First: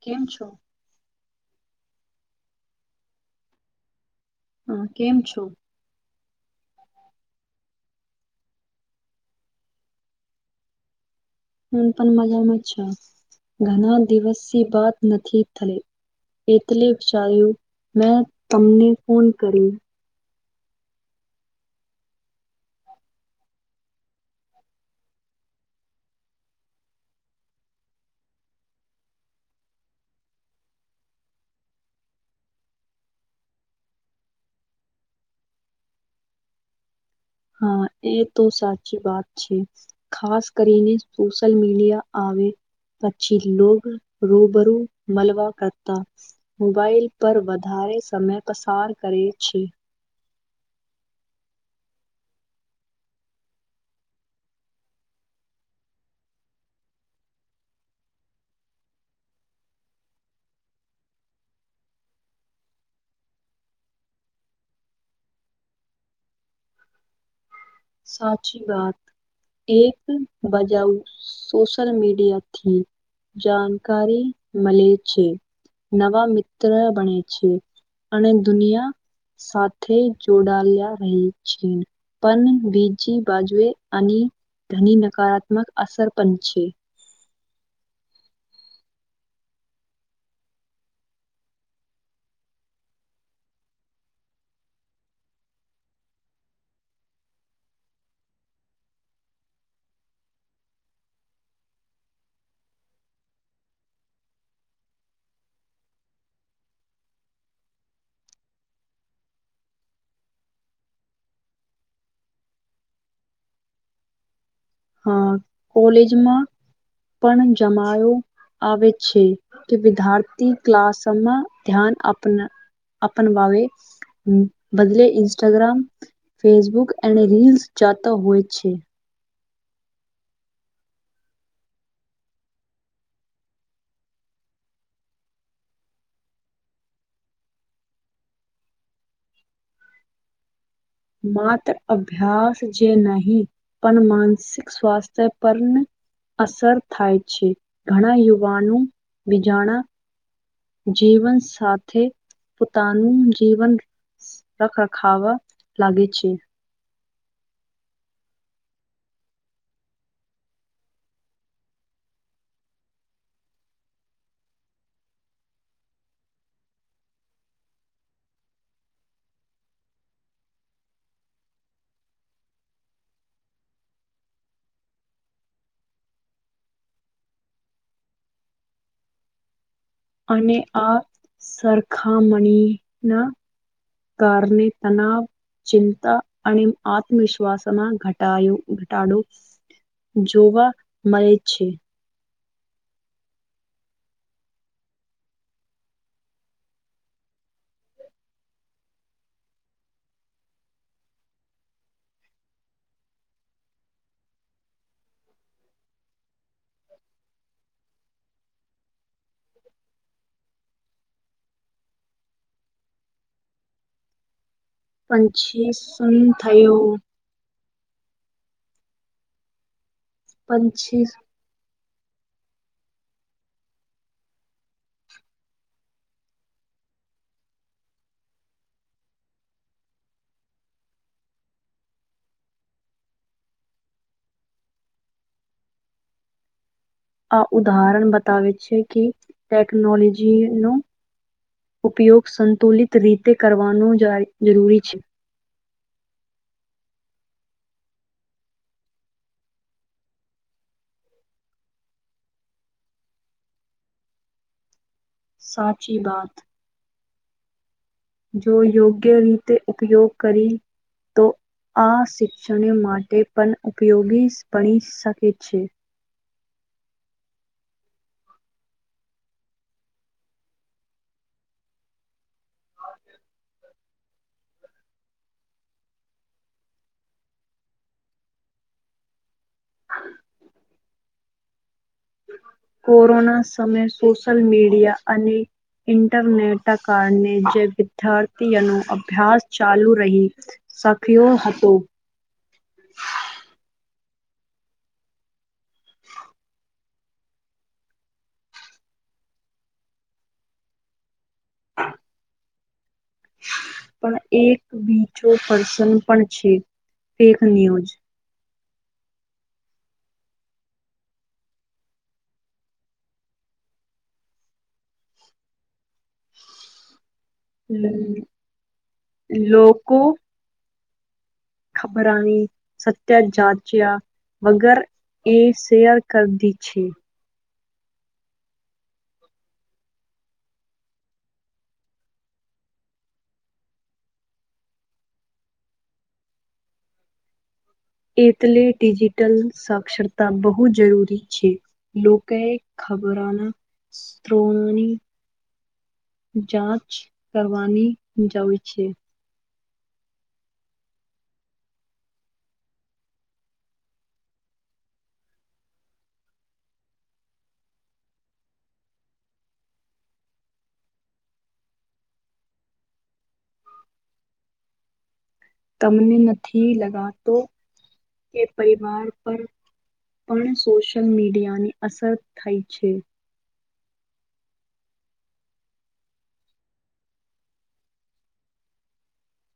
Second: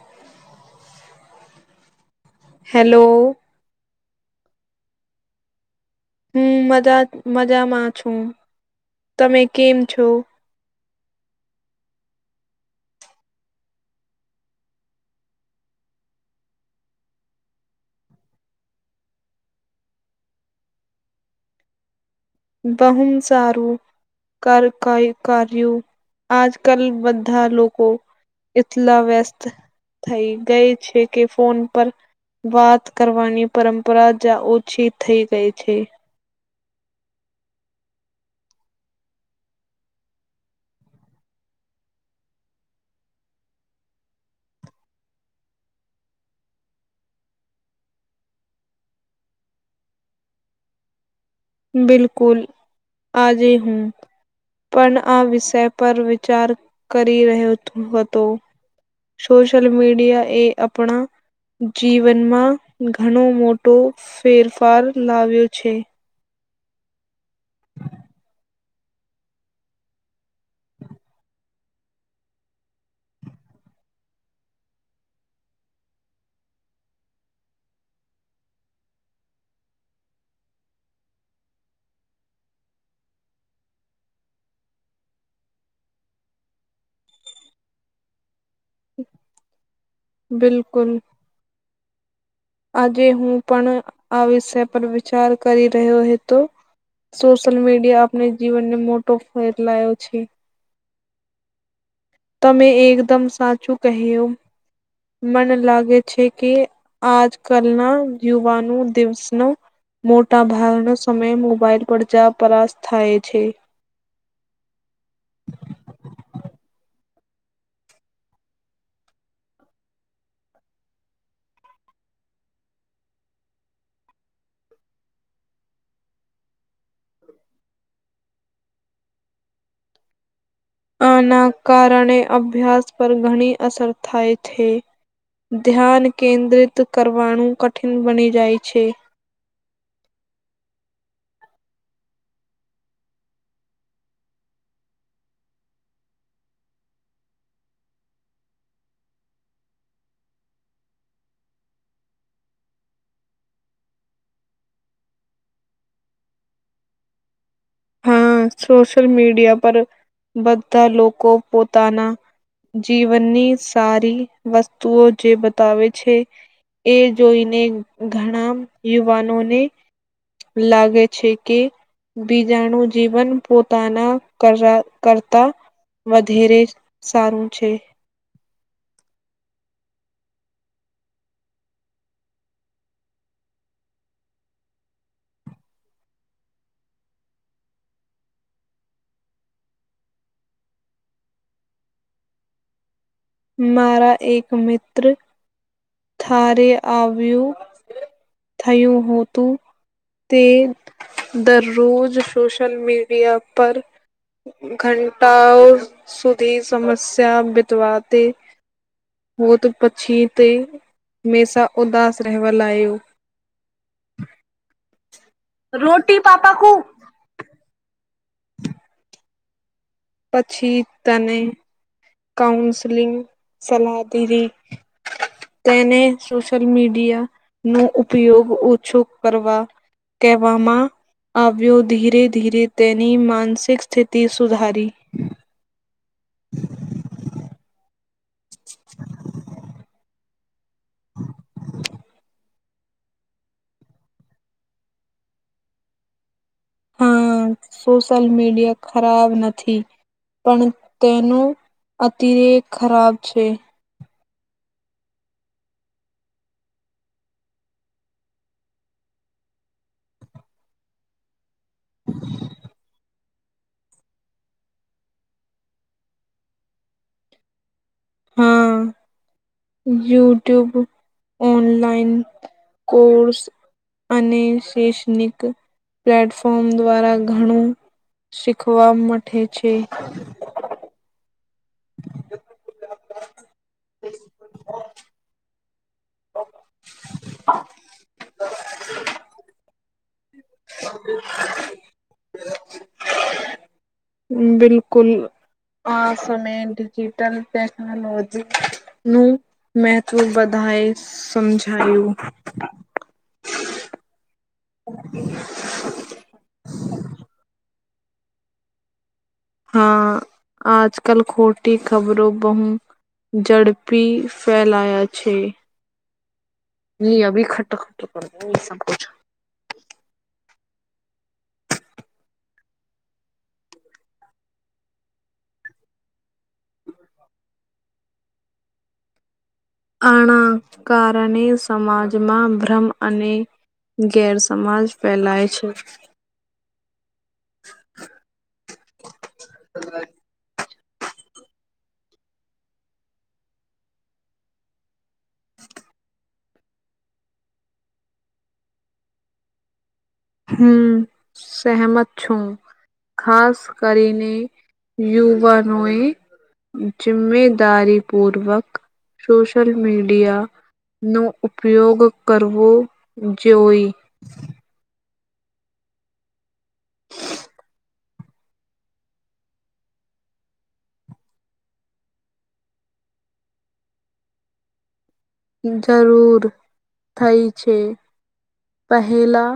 કેમ છો? હેલો હમ કેમ છો હું મજા મજામાં છું તમે કેમ છો? હ પણ મજામાં છ ઘણા દિવસ બાત નથી થલી એટલે વિચાર્યું મેં તમને ફોન કરી બહમ ચારું કાર કાર્યું આજ કલ બધા લોકો એટલા વ્યસ્ત થઈ ગઈ છે કે ફોન પર વાત કરવાની પરંપરા જ ઓછી થઈ ગઈ છે. હા એ તો સાચી વાત છે. ખાસ કરીને સોશિલ મીડિયા આવે પછી લોગ રૂબરૂ મળવા કરતા મોબાઈલ પર વધારે સમય પસાર કરે છે. બિલકુલ આજે હું પણ આ વિષય પર વિચાર કરી રહ્યો હતો સોશલ મીડિયા એ આપણા જીવનમાં ઘણો મોટો ફેરફાર લાવ્યો છે. સાચી વાત એક બજાવ સોશલ મીડિયા થી જાણકારી મળે છે. નવા મિત્ર બણે છે અને દુનિયા સાથે જોડલા રહી છે પણ બીજી બાજુએ અને ધની નકારાત્મક અસર પણ છે. બિલકુલ આજે હું પણ આ વિષય પર વિચાર કરી રહ્યો હતો સોશિયલ મીડિયા આપને જીવનને મોટો ફેલાયો છે તમે એકદમ સાચું કહ્યું મન લાગે છે કે આજ કલના યુવાનો દિવસનો મોટા ભાગનો સમયે મોબાઈલ પર જા પરાશ થાય છે. હા કોલેજમાં પણ જમાયો આવે છે કે વિદ્યાર્થી ક્લાસમાં ધ્યાન આપના અપનવાવે બદલે ઇન્સ્ટાગ્રામ ફેસબુક એને રલસ જાતા હોય છે. આના કારણે અભ્યાસ પર ઘણી અસર થાય થે. ધ્યાન કેન્દ્રિત કરવાનું કઠિન બની જાય છે. માત્ર અભ્યાસ જે નહી પણ માનસિક સ્વાસ્થ્ય પર અસર થાય છે. ઘણા યુવાનું બીજાણા જીવન સાથે પોતાનું જીવન રખરખાવા લાગી છે. હા સોશિયલ મીડિયા પર બધા લોકો પોતાના જીવનની સારી વસ્તુઓ જે બતાવે છે. એ જોઈને ઘણા યુવાનોને લાગે છે કે બીજ જાણું જીવન પોતાના કર કરતા વધેરે સારું છે. અને આ સરખામણી ના કારને તનાવ ચિંતા અને આત્મવિશ્વાસમાં ઘટાયો ઘટાડો જોવા મળે છે. મારા એક મિત્ર થારે આવ્યું થયું હોતું. તે દરરોજ સોશલ મીડિયા પર ઘંટાઓ સુધી સમસ્યા બીતવા તે હોત પછી તે મે સા ઉદસ રહેવા લાયો. પંછી સુન રોટી પાપા કો થયું? પછી પંછી તને કાઉન્સલિંગ સલાહ દીધી. તેને સોશલ મીડિયા નો ઉપયોગ ઓછો કરવા કહેવામાં આવ્યો ધીરે ધીરે તેની માનસિક સ્થિતિ સુધારી. આ ઉદાહરણ બતાવે છે કે ટેકનોલોજીનું ઉપયોગ સંતુલિત રીતે કરવાનું જરૂરી છે. સોશલ મીડિયા ખરાબ નથી. પણ તેનું અતિરે ખરાબ છે. સાચી બાત. જો યોગ્ય રીતે ઉપયોગ કરી તો આ શિક્ષણ માટે પણ ઉપયોગી ભણી શકે છે. હા યુટ્યુબ ઓનલાઇન કોર્સ અને શૈક્ષણિક પ્લેટફોર્મ દ્વારા ઘણું શીખવા મઠે છે. કોરોના સમયે સોશિલ મીડિયા અને ઇન્ટરનેટ કારણે જે વિદ્યાર્થીઓ અનુ અભ્યાસ ચાલુ રહી. સખીઓ હતો. હમ બિલકુલ. આ સમય ડિજીિટલ ટેકનોલોજી નું મહત્વ બધાએ સમજાયું. પણ એક બીચો પર્સન પણ છે. ફેક ન્યૂઝ હા આજકલ ખોટી ખબરો બહુ ઝડપી ફેલાયા છે. ની અભી ખટો ખટ કર એ સબક લોકો ખબરાની સત્ય જાચ્યા વગર એ શેયર કર દી છે. આના કારણે સમાજમાં ભ્રમ અને ગેર સમાજ ફેલાય છે એટલે ડિજિટલ સાક્ષરતા બહુ જરૂરી છે લોકોએ ખબરોના [unintelligible] જાચ કરવાની જરૂ છે હમ સહેમત છું હું ખાસ કરીને યુવાનોએ જિમેદારી પૂર્વક સોશલ મીડિયા નો ઉપયોગ કરવો જોઈ. તમને નથી લગાતો કે પરિવાર પર પણ સોશિયલ મીડિયા ની અસર થઈ છે. જરૂર થઈ છે પહેલા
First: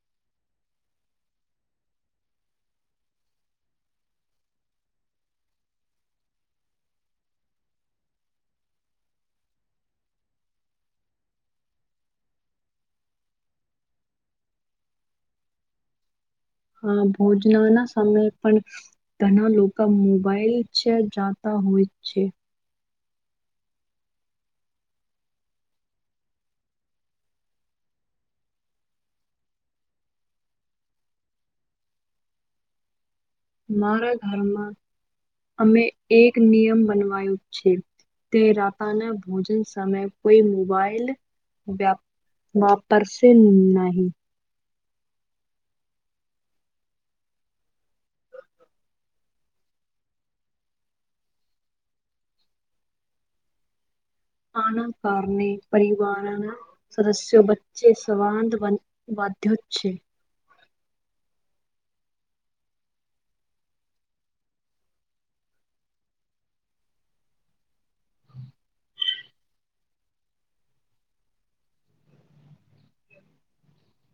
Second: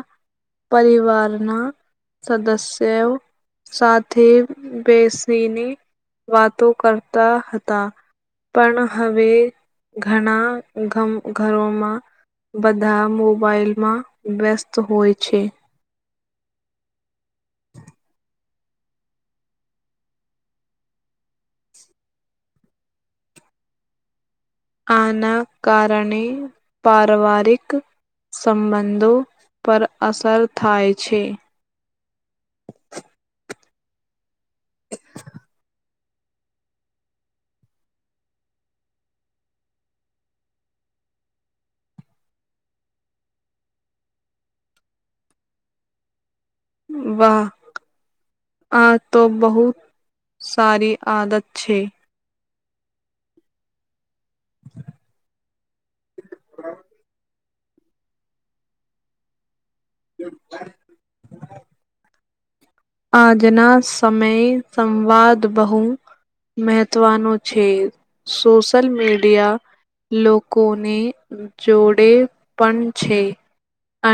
પરિવારના સદસ્ય સાથે બેસીને વાતો કરતા હતા. પણ હવે ઘણા મ ઘરોમાં બધા મોબાઈલમાં વ્યસ્ત હોય છે. હા ભોજના ના સમયે પણ ઘણા લોકા મોબાઈલ છે જાતા હોય છે. આના કારણે પારવારિક સંબંધો પર અસર થાય છે. મારા ઘરમાં અમે એક નિયમ બનવાયું છે. તે રાતાના ભોજન સમય કોઈ મોબાઈલ વ્યા વાપરસે નહી. વાહ આતો બહુત સારી આદત છે. આના કારને પરીવારન સદસ્યો જે સવાંધ વન વદ્યો જ છે. [inaudible] આજના સમયે સંવાદ બહુ મેહત્વનું છે સોશલ મીડિયા લોકોને જોડે પણ છે.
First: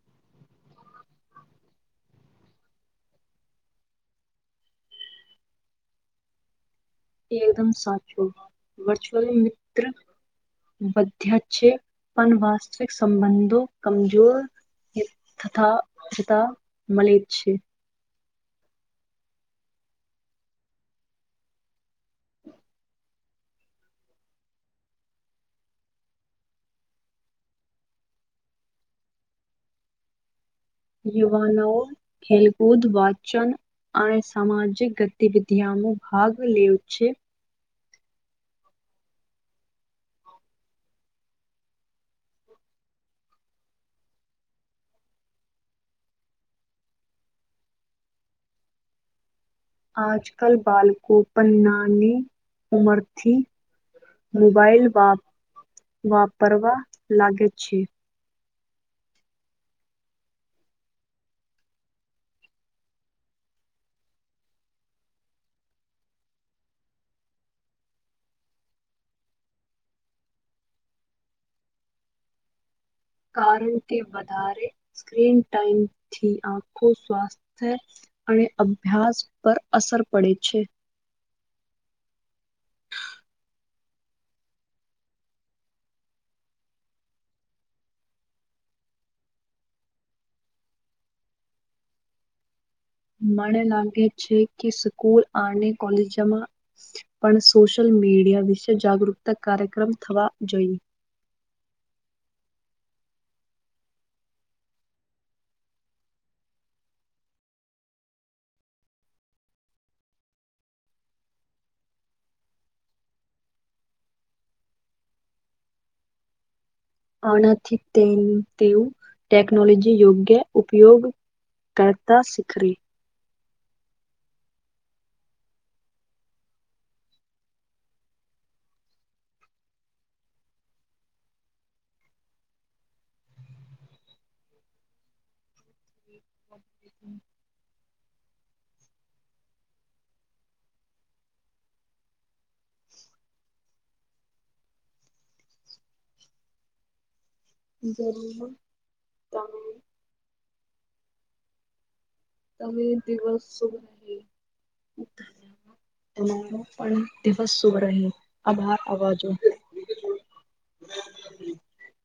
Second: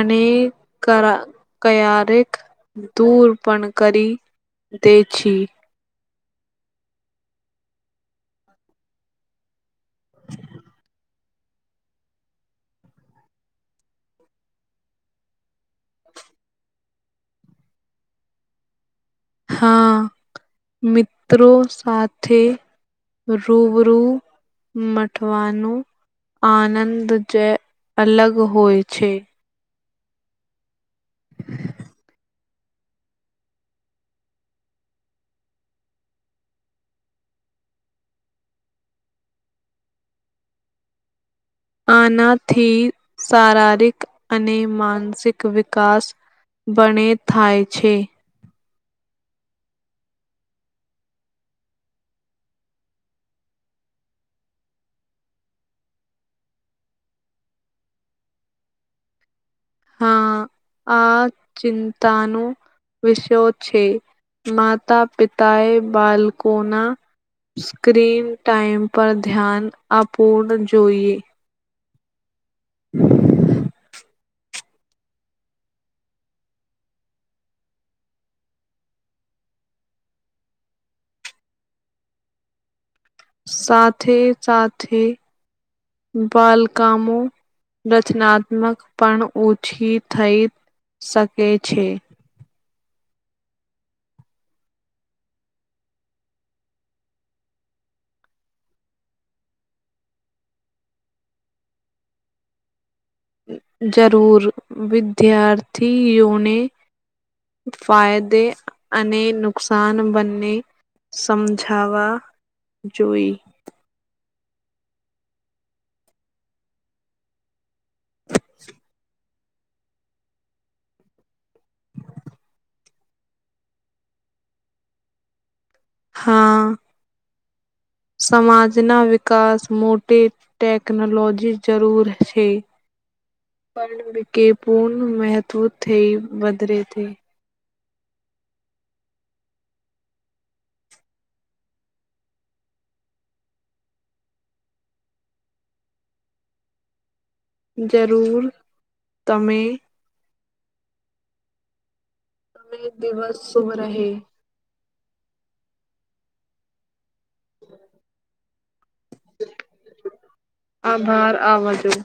ને કરા ક્યારેક દૂર પણ કરી દે છી. એ એકદમ સાચું વર્ચ્યુઅલી મિત્ર વધ્યા જ છે પણ વાસ્તવિક સંબંધો કમજોર ય થતા તથા મલેે છેે. હા મિત્રો સાથે રૂબરૂ મઠવાનું આનંદ જે અલગ હોય છે. [unintelligible] ખેલ ખુદ વાચન અને સામાજિક ગતિવિધિમાં ભાગ લેવ છે. આનાથી શારીરિક અને માનસિક વિકાસ ભણે થાય છે. આજ કલ બાળકો પન નાની ઉમરથી મોબાઈલ વાપ વાપરવા લાગે છે. હા આ ચિંતાનું. વિષયો છે માતા પિતા એ બાળકોના સ્ક્રીન ટાાઈમ પર ધ્યાન અપૂર્ણ જોઈએ. કારણ કે વધારે સ્ક્રીન ટાઈમથી આખું સ્વાસ્થ્ય અને અભ્યાસ પર અસર પડે છે. સાથે સાથે [inaudible] કામો રચનાત્મક પણ ઓછી થઈ શકે છે. મને લાગે છે કે સ્કૂલ અને કોલેજમાં પણ સોશિયલ મીડિયા વિશે જાગૃતતા કાર્યક્રમ થવા જોઈએ. જરૂર વિદ્યાર્થીઓને ફાયદે અને નુકસાન બંને સમજાવા જોઈ. આનાથી તેમ તેવું ટેક્નોલોજી યોગ્ય ઉપયોગ કરતા શીખવે. હા. સમાજના વિકાસ મોટે ટેકનોલોજી જરૂર છે. પર વિકે પૂર્ણ મહત્વ થઈ વધરે [inaudible] જરૂર તમે તમે દિવસ સુભ [inaudible] તમારો પણ દિવસ સુભ રહે. આભાર અવાજો. આભાર આવાજો